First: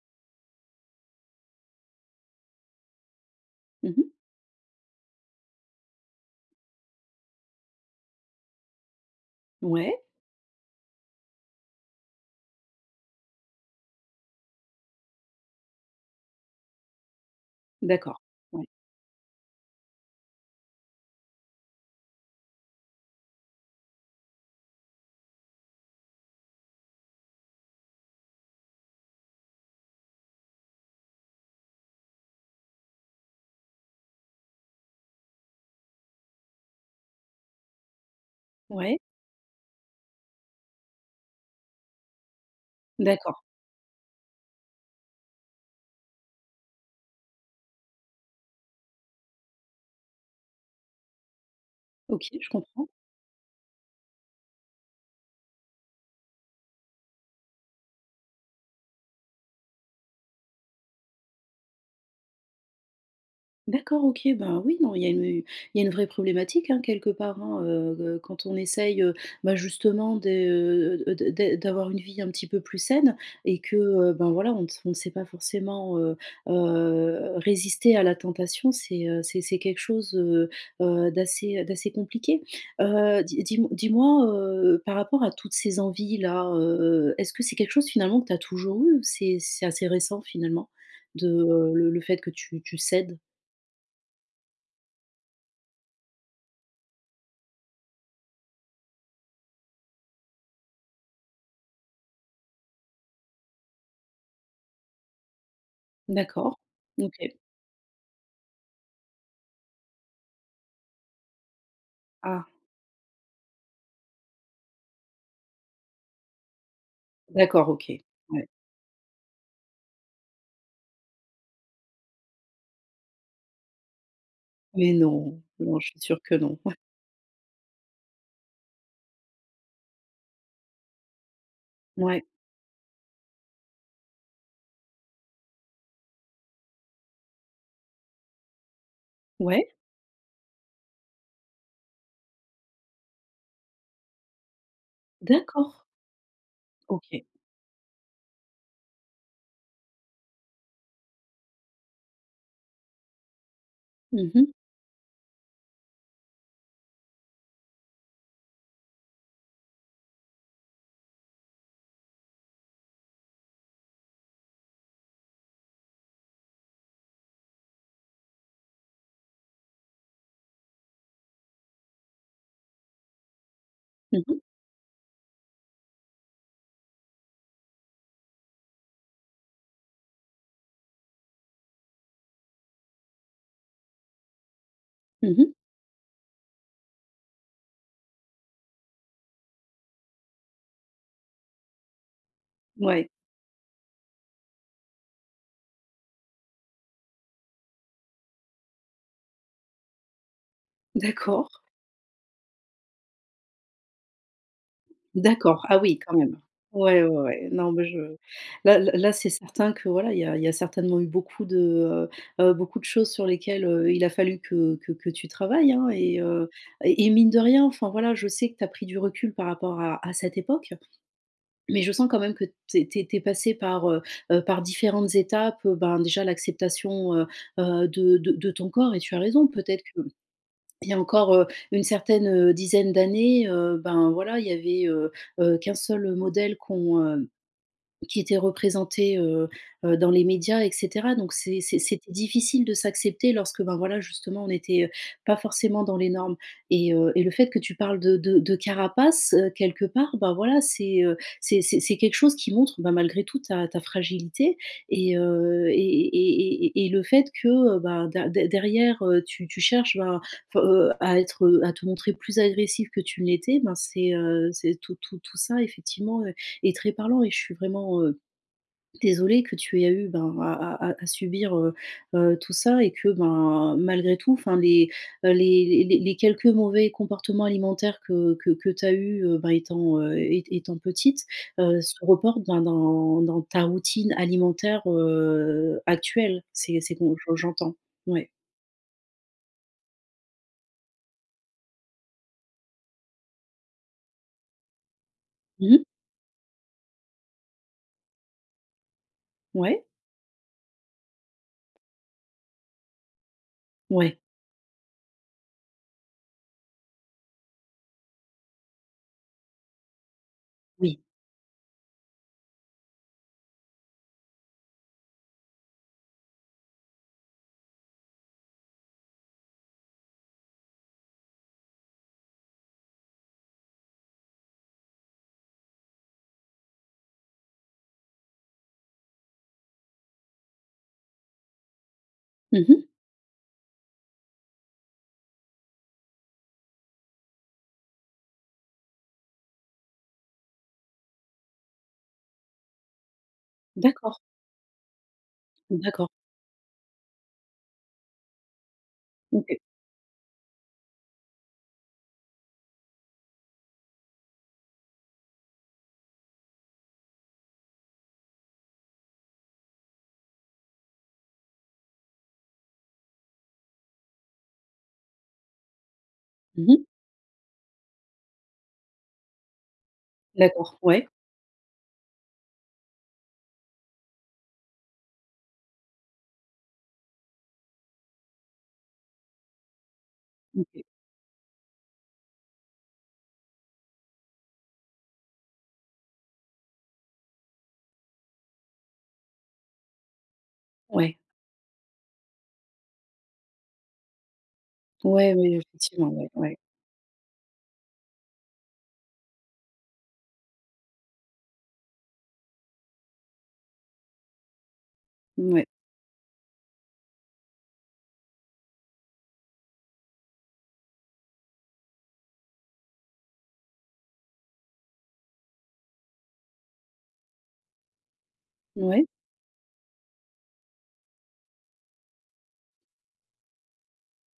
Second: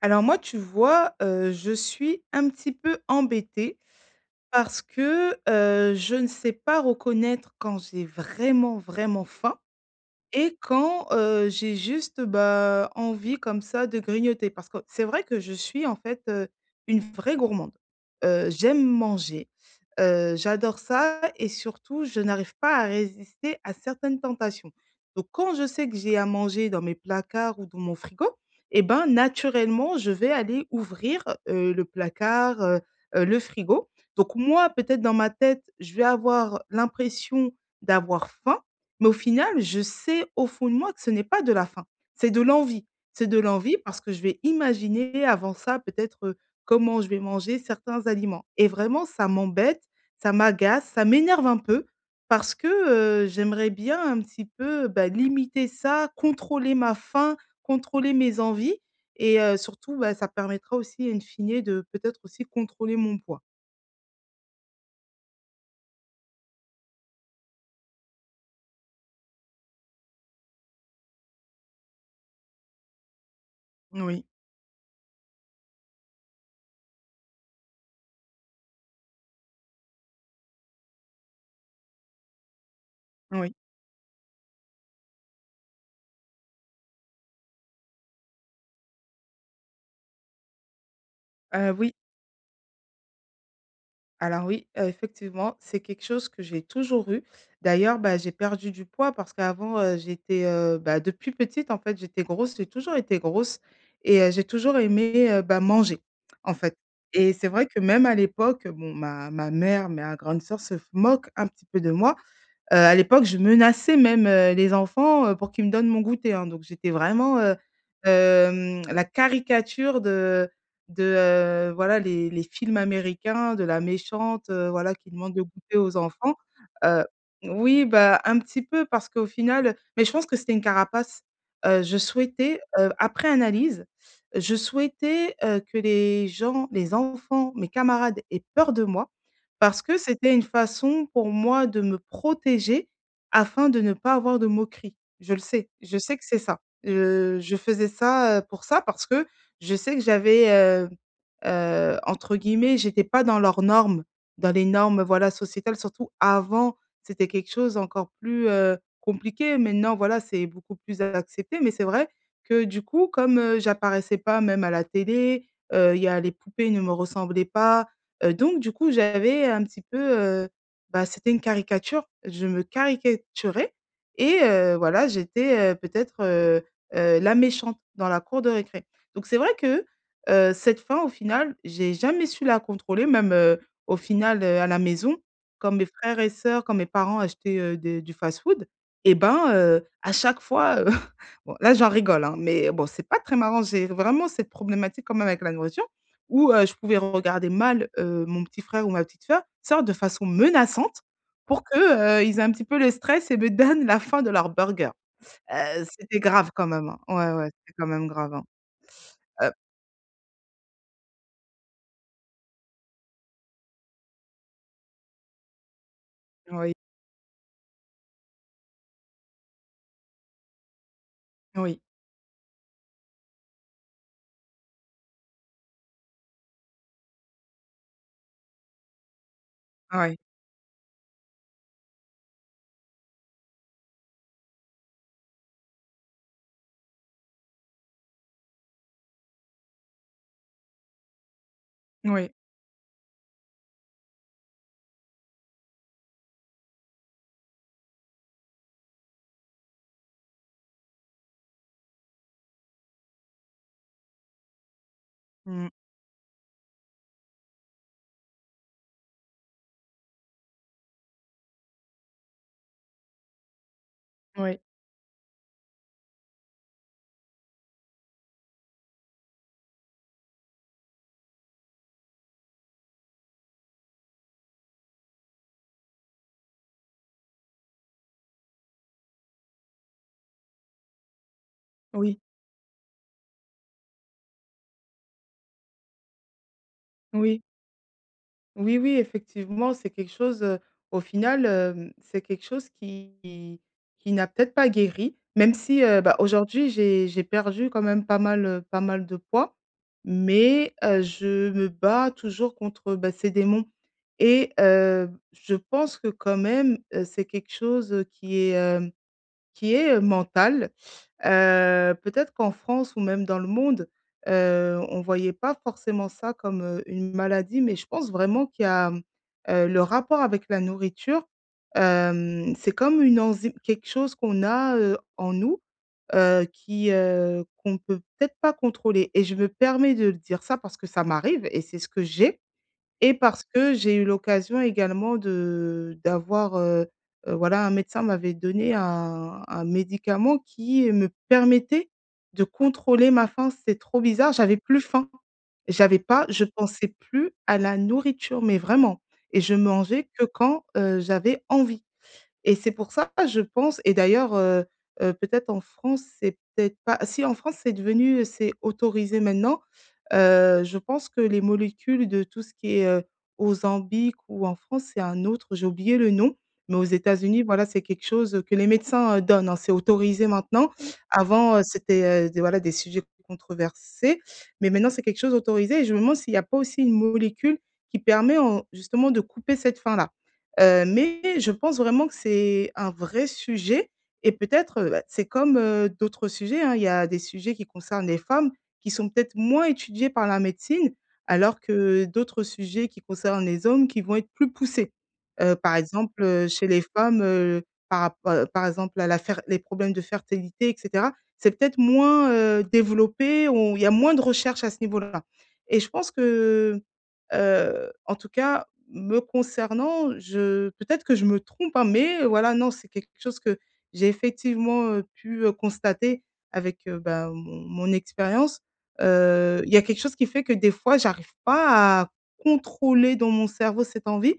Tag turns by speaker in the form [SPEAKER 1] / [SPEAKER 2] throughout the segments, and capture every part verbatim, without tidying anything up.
[SPEAKER 1] Alors, moi, tu vois, heu, je suis un petit peu embêtée
[SPEAKER 2] Mmh mh.
[SPEAKER 1] parce que, heu, je ne sais pas reconnaître quand j'ai vraiment, vraiment faim
[SPEAKER 2] Ouais.
[SPEAKER 1] et quand, heu, j'ai juste, bah, envie comme ça, de grignoter. Parce que c'est vrai que je suis, en fait, heu, une vraie gourmande.
[SPEAKER 2] D'accord,
[SPEAKER 1] Heu,
[SPEAKER 2] ouais.
[SPEAKER 1] j'aime manger, heu, j'adore ça et surtout je n'arrive pas à résister à certaines tentations. Donc quand je sais que j'ai à manger dans mes placards ou dans mon frigo et ben, naturellement, je vais aller ouvrir, heu, le placard, heu heu, le frigo. Donc moi, peut-être dans ma tête, je vais avoir l'impression d'avoir faim
[SPEAKER 2] Ouais.
[SPEAKER 1] mais au final, je sais, au fond de moi, que ce n'est pas de la faim. C'est de l'envie c'est de
[SPEAKER 2] D'accord.
[SPEAKER 1] l'envie parce que je vais imaginer, avant ça, peut-être, heu, comment je vais manger certains aliments et vraiment, ça m'embête, ça m'agace, ça m'énerve un peu.
[SPEAKER 2] OK, je
[SPEAKER 1] Parce que,
[SPEAKER 2] comprends.
[SPEAKER 1] heu, j'aimerais bien, un petit peu, bah, limiter ça, contrôler ma faim, contrôler mes envies et heu, surtout, bah, ça permettra aussi, in fine, de, peut-être, aussi, contrôler mon poids.
[SPEAKER 2] D'accord, OK, ben, oui, non, il y a une il y a une vraie problématique, hein, quelque part, hein, heu heu, quand on essaye, heu, bah, justement de, heu, de d d d'avoir une vie un petit peu plus saine et que,
[SPEAKER 1] N
[SPEAKER 2] heu,
[SPEAKER 1] oui.
[SPEAKER 2] ben, voilà, on ne s ne sait pas forcément, heu heu, résister à la tentation. C'est, heu, c'est c'est quelque chose, heu heu, d'assez d'assez compliqué. Heu, dis
[SPEAKER 1] Oui.
[SPEAKER 2] dis-m dis-moi, heu, par rapport à toutes ces envies-là, heu heu, est-ce que c'est quelque chose, finalement, que tu as toujours eu? Ou c'est c'est assez récent, finalement, de, heu,
[SPEAKER 1] Heu,
[SPEAKER 2] le
[SPEAKER 1] oui.
[SPEAKER 2] le fait que tu tu cèdes?
[SPEAKER 1] Alors oui, heu, effectivement, c'est quelque chose que j'ai toujours eu, d'ailleurs, bah, j'ai perdu du poids parce qu'avant, heu, j'étais, heu, bah, depuis petite, en fait, j'étais grosse, j'ai toujours été grosse et heu, j'ai toujours aimé, heu, bah, manger, en
[SPEAKER 2] D'accord.
[SPEAKER 1] fait et
[SPEAKER 2] OK.
[SPEAKER 1] c'est vrai que même à l'époque, bon, ma ma mère, ma grande sœur se f moquent un petit peu de moi,
[SPEAKER 2] Ah.
[SPEAKER 1] heu, à l'époque, je menaçais même, heu, les enfants, heu, pour qu'ils me donnent mon goûter, hein, donc j'étais vraiment, heu,
[SPEAKER 2] D'accord, OK, ouais.
[SPEAKER 1] hem, la caricature de de, heu, voilà, les les films américains, de la méchante, heu, voilà,
[SPEAKER 2] Mais
[SPEAKER 1] qui demande
[SPEAKER 2] non,
[SPEAKER 1] le goûter
[SPEAKER 2] moi, je
[SPEAKER 1] aux
[SPEAKER 2] suis sûre que
[SPEAKER 1] enfants,
[SPEAKER 2] non.
[SPEAKER 1] heu oui, bah, un petit peu parce qu'au final mais je pense que c'était une carapace. Heu, je
[SPEAKER 2] Ouais.
[SPEAKER 1] souhaitais, heu, après analyse, je souhaitais, heu, que les gens, les enfants, mes camarades aient peur de moi
[SPEAKER 2] Ouais.
[SPEAKER 1] parce que c'était une façon pour moi de me protéger afin de ne pas avoir de moqueries. Je le sais,
[SPEAKER 2] D'accord!
[SPEAKER 1] je sais que c'est ça,
[SPEAKER 2] OK.
[SPEAKER 1] heu, je faisais ça, heu, pour ça, parce que je sais que j'avais, heu heu, entre guillemets «j'étais pas dans leurs normes»,
[SPEAKER 2] Mmh
[SPEAKER 1] dans
[SPEAKER 2] mh.
[SPEAKER 1] les normes, voilà, sociétales, surtout avant. C'était quelque chose encore plus, heu, compliqué. Maintenant, voilà, c'est beaucoup plus accepté mais c'est vrai que du coup, comme, heu, j'apparaissais pas même à la télé, heu, il y a les poupées ne me ressemblaient pas, heu, donc du coup, j'avais un petit peu, heu, bah, c'était une caricature, je me caricaturais
[SPEAKER 2] Mmh
[SPEAKER 1] et
[SPEAKER 2] mh.
[SPEAKER 1] heu, voilà, j'étais, heu, peut-être, heu heu, la méchante dans la cour de récré, donc c'est vrai que, heu, cette faim, au final, j'ai jamais su la contrôler même, heu, au final, heu, à la maison,
[SPEAKER 2] Mmh mh.
[SPEAKER 1] quand mes frères et sœurs, quand mes parents achetaient, heu, des du fast-food, eh ben, heu, à chaque fois, heu, bon, là, j'en rigole, hein, mais bon c'est
[SPEAKER 2] Ouais.
[SPEAKER 1] pas très marrant, j'ai vraiment cette problématique quand même avec la nourriture où, heu, je pouvais regarder mal, heu, mon petit frère ou ma petite sœur, sorte de façon menaçante
[SPEAKER 2] D'accord.
[SPEAKER 1] pour que, heu, ils aient un petit peu le stress et me donnent la fin de leur burger.
[SPEAKER 2] D'accord, ah
[SPEAKER 1] Heu,
[SPEAKER 2] oui, quand
[SPEAKER 1] c'était
[SPEAKER 2] même.
[SPEAKER 1] grave quand même, hein,
[SPEAKER 2] Ouais, ouais, ouais,
[SPEAKER 1] ouais,
[SPEAKER 2] ouais,
[SPEAKER 1] ouais,
[SPEAKER 2] non,
[SPEAKER 1] c'était
[SPEAKER 2] mais
[SPEAKER 1] quand
[SPEAKER 2] je
[SPEAKER 1] même grave, hein,
[SPEAKER 2] là là là, c'est
[SPEAKER 1] heu
[SPEAKER 2] certain que, voilà, il y a il y a certainement eu beaucoup de, heu heu, beaucoup de choses sur lesquelles, heu, il a fallu que que que tu travailles, hein et heu
[SPEAKER 1] Oui.
[SPEAKER 2] et et mine de rien, enfin, voilà, je sais que tu as pris du recul par rapport à à cette époque
[SPEAKER 1] Oui.
[SPEAKER 2] mais je sens quand même que tu es tu es passée par, heu heu, par différentes étapes, heu, ben, déjà, l'acceptation, heu heu, de de de ton corps et tu as raison, peut-être
[SPEAKER 1] Ouais.
[SPEAKER 2] qu'il y a encore, heu, une certaine, heu, dizaine d'années, heu, ben, voilà, il y avait, heu heu, qu'un seul modèle qu'on heu, qui était représenté, heu heu, dans les médias et cetera, donc c'est c'est c'était
[SPEAKER 1] Oui.
[SPEAKER 2] difficile de s'accepter lorsque, ben, voilà, justement, on n'était pas forcément dans les normes et heu et le fait que tu parles de de de carapace, heu, quelque part, bah, voilà, c'est, heu, c'est c'est c'est quelque chose qui montre, ben, malgré tout ta ta fragilité et
[SPEAKER 1] Mmh
[SPEAKER 2] heu
[SPEAKER 1] mh.
[SPEAKER 2] et et et et et le fait que, heu, bah, dé dé derrière, heu, tu tu cherches, ben, heu, à être heu, à te montrer plus agressive que tu ne l'étais, ben, c'est, heu,
[SPEAKER 1] Oui.
[SPEAKER 2] c'est tout tout tout ça, effectivement, heu, est très parlant et je suis vraiment, heu, désolée que tu aies eu, ben, à à à subir, heu heu, tout ça et que, ben, malgré tout, enfin, les, heu, les les les quelques mauvais comportements alimentaires que que que tu as eu, heu, ben, étant, heu, ét étant petite, heu, se
[SPEAKER 1] Oui.
[SPEAKER 2] reportent dans dans dans ta routine alimentaire, heu, actuelle c'est c'est com heu,
[SPEAKER 1] Oui.
[SPEAKER 2] j'entends. Ouais.
[SPEAKER 1] Oui, oui, effectivement, c'est quelque chose, heu, au final, hem, c'est quelque chose qui qui qui n'a peut-être pas guéri, même
[SPEAKER 2] Mmh
[SPEAKER 1] si,
[SPEAKER 2] mh.
[SPEAKER 1] heu, bah, aujourd'hui, j'ai j'ai perdu quand même pas mal, heu, pas mal de poids,
[SPEAKER 2] Ouais.
[SPEAKER 1] mais heu, je me bats toujours contre, bah, ces démons
[SPEAKER 2] Ouais.
[SPEAKER 1] et heu, je pense que quand même, heu, c'est quelque chose qui est, hem, qui est mental,
[SPEAKER 2] Oui.
[SPEAKER 1] heu, peut-être qu'en France ou même dans le monde, heu, on voyait pas forcément ça comme, heu, une maladie mais je pense vraiment qu'il y a, heu, le rapport avec la nourriture, hem, c'est comme une enzyme, quelque chose qu'on a, heu, en nous, heu, qui, heu, qu'on peut peut-être pas contrôler et je me permets de le dire, ça, parce que ça m'arrive et c'est ce que j'ai
[SPEAKER 2] Mmh mh.
[SPEAKER 1] et parce que j'ai eu l'occasion également de d'avoir, heu heu, voilà, un médecin m'avait donné un un médicament qui me permettait de contrôler ma faim, c'était trop
[SPEAKER 2] D'accord.
[SPEAKER 1] bizarre, j'avais plus faim! J'avais
[SPEAKER 2] D'accord.
[SPEAKER 1] pas je pensais plus à la nourriture mais vraiment et je
[SPEAKER 2] OK.
[SPEAKER 1] mangeais que quand, heu, j'avais envie et c'est pour ça, je pense et d'ailleurs, heu heu, peut-être en France, c'est peut-être pas si, en France, c'est devenu c'est autorisé maintenant, heu, je pense que les molécules de tout ce qui est, heu, Ozempic ou en France c'est un autre, j'ai oublié le nom
[SPEAKER 2] Mmh
[SPEAKER 1] mais aux
[SPEAKER 2] mh.
[SPEAKER 1] États-Unis, voilà, c'est quelque chose, heu, que les médecins, heu, donnent, hein, c'est autorisé maintenant.
[SPEAKER 2] D'accord, ouais.
[SPEAKER 1] Avant, heu, c'était, heu, des voilà, des sujets controversés, mais maintenant c'est quelque chose autorisé et je me demande s'il y a pas aussi une molécule qui permet en justement, de couper cette faim-là,
[SPEAKER 2] OK.
[SPEAKER 1] heu, mais je pense vraiment que c'est un vrai sujet et peut-être, heu, bah, c'est comme, heu, d'autres sujets, hein, il y a des sujets qui concernent les femmes qui sont peut-être moins étudiés par la médecine
[SPEAKER 2] Ouais.
[SPEAKER 1] alors que d'autres sujets qui concernent les hommes qui vont être plus poussés,
[SPEAKER 2] Ouais, ouais,
[SPEAKER 1] heu, par
[SPEAKER 2] effectivement,
[SPEAKER 1] exemple,
[SPEAKER 2] ouais,
[SPEAKER 1] heu,
[SPEAKER 2] ouais.
[SPEAKER 1] chez les femmes, heu, par rappo par exemple, à la fer les problèmes de fertilité et cetera. C'est peut-être moins, heu, développé ou il y a moins de recherches à ce niveau-là
[SPEAKER 2] Mouais.
[SPEAKER 1] et je pense que, heu, en tout cas, me concernant, je peut-être que je me trompe, hein, mais voilà, non, c'est quelque chose que j'ai effectivement, heu, pu, heu, constater avec, heu, bah, mon mon expérience,
[SPEAKER 2] Ouais.
[SPEAKER 1] heu, il y a quelque chose qui fait que des fois, j'arrive pas à contrôler dans mon cerveau cette envie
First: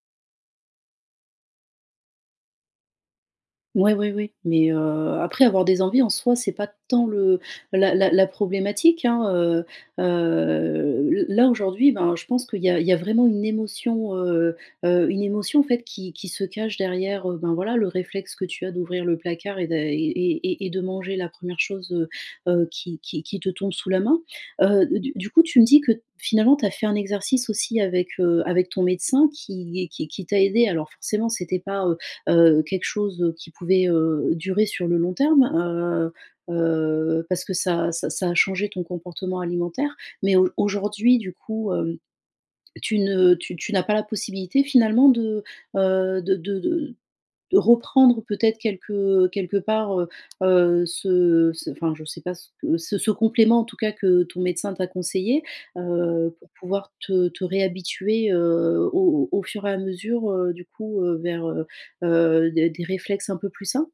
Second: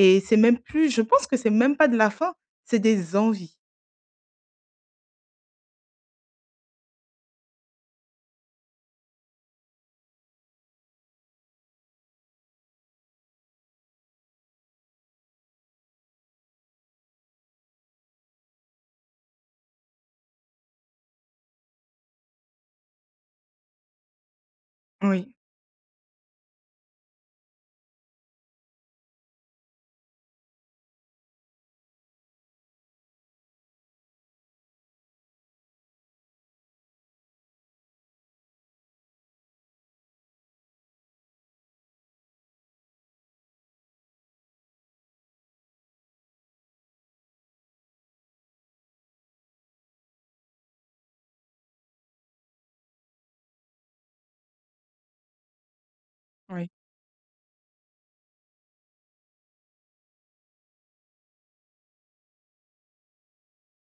[SPEAKER 1] et c'est même plus, je pense que c'est même pas de la faim, c'est des envies.
[SPEAKER 2] Ouais, ouais, ouais, mais heu, après avoir des envies en soi c'est pas tant le la la la problématique, hein, heu heu, l là, aujourd'hui, ben, je pense qu'il y a il y a vraiment une émotion, heu heu, une émotion, en fait, qui qui se cache derrière, ben, voilà, le réflexe que tu as d'ouvrir le placard et d'a et et et de manger la première chose, heu heu, qui qui qui te tombe sous la main, heu, d
[SPEAKER 1] Oui.
[SPEAKER 2] du coup, tu me dis que, finalement, tu as fait un exercice aussi avec, heu, avec ton médecin qui est qui qui t'a aidée, alors forcément, c'était pas, heu heu quelque chose, heu qui pouvait, heu, durer sur le long terme, heu heu, parce que ça ça ça a changé ton comportement alimentaire mais auj aujourd'hui, du coup, hem, tu ne tu tu n'as pas la possibilité, finalement de, heu, de de de de reprendre peut-être quelque, heu, quelque part, heu heu, ce ce enfin, je sais pas ce que ce complément, en tout cas, que ton médecin t'a conseillé, heu, pour
[SPEAKER 1] Oui.
[SPEAKER 2] pouvoir te te réhabituer, heu, au au fur et à mesure, heu, du coup, heu, vers, heu heu, des des réflexes un peu plus sains?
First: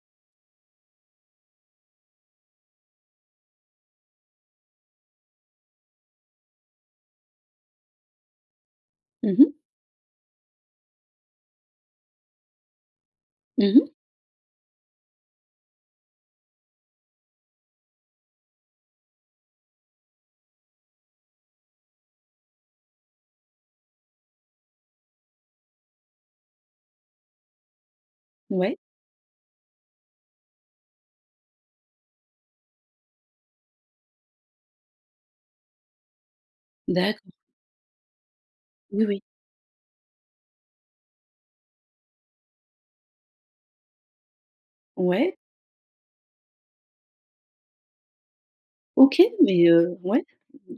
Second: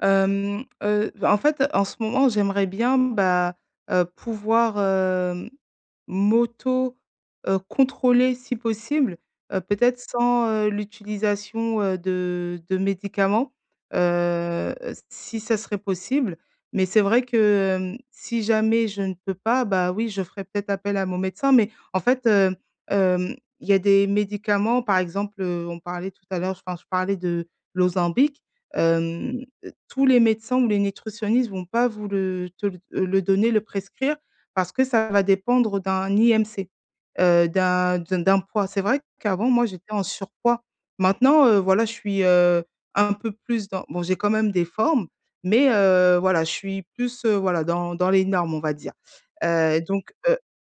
[SPEAKER 1] Hem, heu, bah en fait, en ce moment, j'aimerais bien bah, heu, pouvoir, heu, m'auto, heu, contrôler si possible,
[SPEAKER 2] Mmh mh.
[SPEAKER 1] heu, peut-être sans, heu, l'utilisation, heu, de de médicaments,
[SPEAKER 2] Mmh mh.
[SPEAKER 1] heu, s si ça serait possible, mais c'est vrai que, hem, si jamais je ne peux pas, bah, oui je ferai peut-être appel à mon médecin mais en fait, heu, hem, il y a des médicaments, par exemple, heu, on parlait tout à l'heure enfin je parlais de l'Ozempic,
[SPEAKER 2] Ouais.
[SPEAKER 1] hem, tous les médecins ou les nutritionnistes vont pas vous le te le, heu, le donner, le prescrire parce que ça va dépendre d'un IMC.
[SPEAKER 2] D'accord.
[SPEAKER 1] Heu, d'un d d'un poids. C'est vrai
[SPEAKER 2] Oui, oui.
[SPEAKER 1] qu'avant, moi, j'étais en surpoids. Maintenant, heu, voilà je suis, heu, un peu plus dans bon, j'ai quand même des formes,
[SPEAKER 2] Ouais.
[SPEAKER 1] mais heu, voilà je suis plus, heu, voilà dans dans les normes, on va dire.
[SPEAKER 2] OK, mais
[SPEAKER 1] Heu,
[SPEAKER 2] heu,
[SPEAKER 1] donc
[SPEAKER 2] ouais,
[SPEAKER 1] heu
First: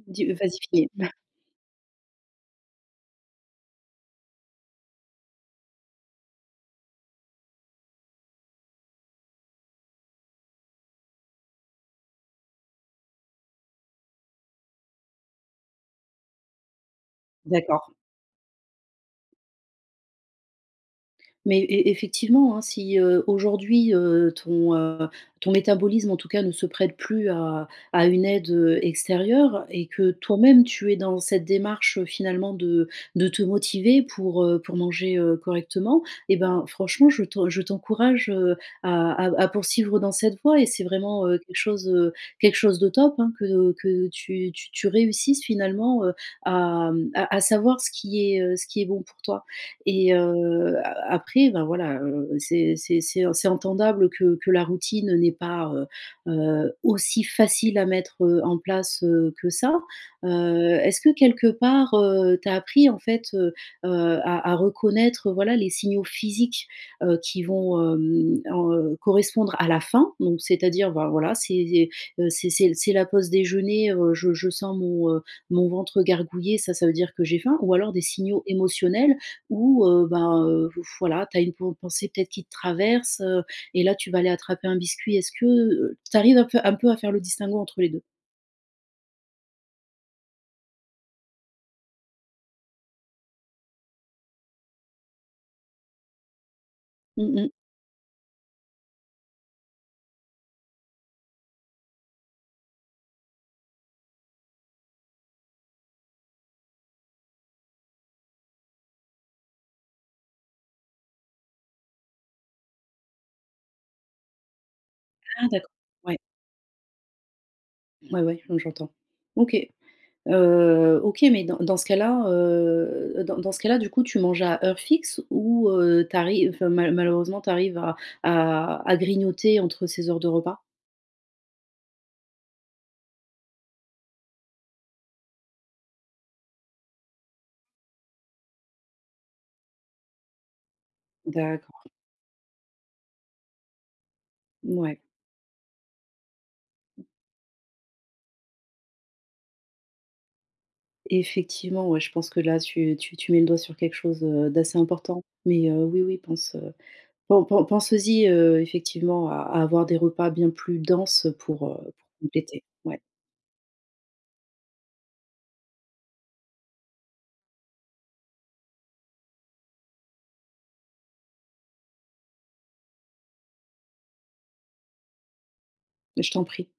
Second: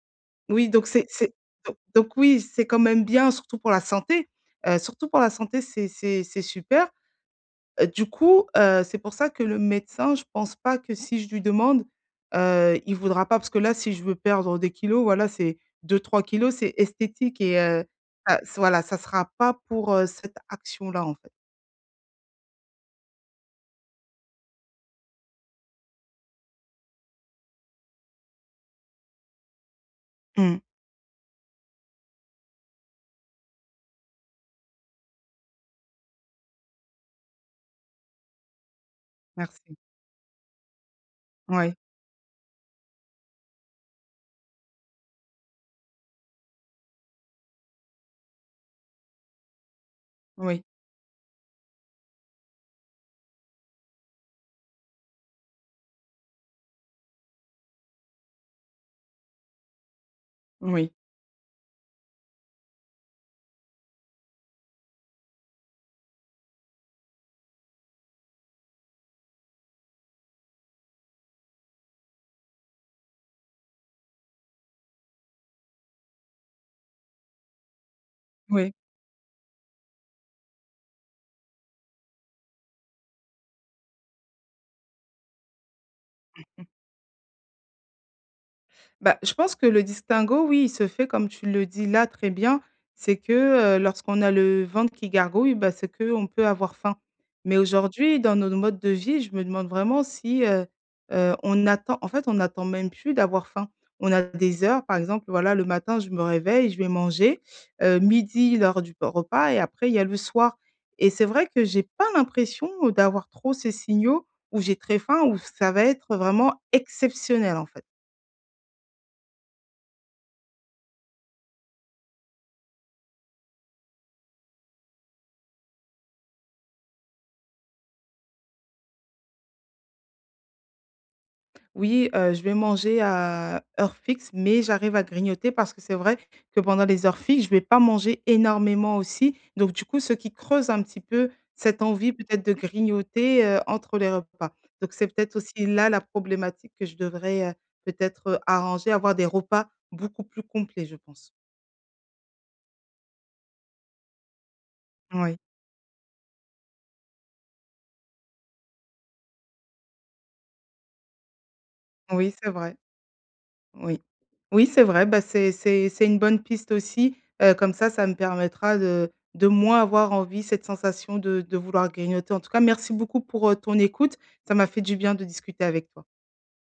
[SPEAKER 2] dis, heu, vas-y.
[SPEAKER 1] oui donc
[SPEAKER 2] Finis.
[SPEAKER 1] c'est c'est don donc oui c'est quand même bien surtout pour la santé, heu, surtout pour la santé c'est c'est c'est super. Du coup, heu, c'est pour ça que le médecin je pense pas que si je lui demande, heu, il voudra pas, parce que là si je veux perdre des kilogrammes, voilà c'est deux-trois kilogrammes c'est esthétique et heu,
[SPEAKER 2] D'accord.
[SPEAKER 1] ça voilà ça sera pas pour, heu, cette action là, en fait.
[SPEAKER 2] Mais é é effectivement, hein si, heu, aujourd'hui, heu, ton, heu, ton métabolisme, en tout cas, ne se prête plus à à une aide, heu, extérieure et que
[SPEAKER 1] Mmh.
[SPEAKER 2] toi-même tu es dans cette démarche finalement de de te motiver pour, heu, pour manger, heu, correctement et ben, franchement, je t'en je t'encourage, heu, à à à
[SPEAKER 1] Merci.
[SPEAKER 2] poursuivre dans cette voie et c'est vraiment, heu, quelque
[SPEAKER 1] Ouais.
[SPEAKER 2] chose, heu, quelque chose de top, hein, que que tu tu tu réussisses finalement, heu, à, hem, à à savoir ce qui est, heu, ce qui est bon pour toi et
[SPEAKER 1] Oui.
[SPEAKER 2] heu, a après ben, voilà, heu, c'est c'est c'est c'est entendable que que la routine, heu, n'est pas, heu heu, aussi facile à mettre, heu, en place, heu, que ça. Heu,
[SPEAKER 1] Oui.
[SPEAKER 2] est-ce que quelque part, heu, tu as appris en fait, heu, à à à reconnaître, voilà, les signaux physiques, heu, qui vont, hem, heu, correspondre à la faim? Donc c'est-à-dire, ben, voilà, c'est des, heu, c'est c'est c'est c'est la pause déjeuner, heu, je je sens mon, heu, mon ventre gargouiller, ça, ça veut dire que j'ai faim ou alors des signaux
[SPEAKER 1] Oui.
[SPEAKER 2] émotionnels ou heu, ben, heu, v voilà, tu as une pen pensée peut-être qui te traverse, heu et là tu vas aller attraper un biscuit? Est-ce que, heu, tu arrives
[SPEAKER 1] Mmh
[SPEAKER 2] un peu
[SPEAKER 1] mh.
[SPEAKER 2] un peu à faire le distinguo entre les deux?
[SPEAKER 1] Bah, je pense que le distinguo, oui, il se fait comme tu le dis là très bien, c'est que, heu, lorsqu'on a le ventre qui gargouille, bah, c'est qu'on peut avoir faim,
[SPEAKER 2] Mmh mh.
[SPEAKER 1] mais aujourd'hui dans nos modes de vie, je me demande vraiment si, heu heu, on attend, en fait on n'attend même plus d'avoir faim. On a des heures, par exemple, voilà, le matin je me réveille, je vais manger, heu, midi, l'heure du repas et après il y a le soir et c'est vrai que j'ai pas l'impression, heu, d'avoir trop ces signaux où j'ai très faim ou
[SPEAKER 2] Ah d'accord,
[SPEAKER 1] ça va être
[SPEAKER 2] ouais.
[SPEAKER 1] vraiment exceptionnel, en fait.
[SPEAKER 2] Ouais, ouais, mmh, j'entends. OK. Heu, OK mais dans dans ce cas là, heu, dans dans ce cas-là, du coup, tu manges à heure fixe ou heu, tu arrives enfin malheu malheureusement tu arrives à à à grignoter entre ces heures de repas?
[SPEAKER 1] Oui, heu, je vais manger à heure fixe mais j'arrive à grignoter parce que c'est vrai que pendant les heures fixes, je vais pas manger énormément aussi, donc du coup, ce qui creuse un petit peu cette
[SPEAKER 2] D'accord.
[SPEAKER 1] envie peut-être de grignoter, heu, entre les repas, donc
[SPEAKER 2] Mouais.
[SPEAKER 1] c'est peut-être aussi là la problématique que je devrais, heu, peut-être, heu, arranger, avoir des repas beaucoup plus complets, je pense.
[SPEAKER 2] Effectivement ouais, je pense que là tu tu tu mets le doigt sur quelque chose, heu, d'assez important
[SPEAKER 1] Oui.
[SPEAKER 2] mais heu, oui, oui pense pen pen penses-y, heu, effectivement à à avoir des repas bien plus denses pour, heu, pour
[SPEAKER 1] Oui, c'est
[SPEAKER 2] compléter,
[SPEAKER 1] vrai,
[SPEAKER 2] ouais.
[SPEAKER 1] oui. Oui, c'est vrai, bah, c'est c'est c'est une bonne piste aussi, heu, comme ça, ça me permettra de de moins avoir envie, cette sensation de de vouloir grignoter. En tout cas, merci beaucoup pour, heu, ton écoute, ça m'a fait du bien de discuter avec toi.
[SPEAKER 2] Mais je t'en prie.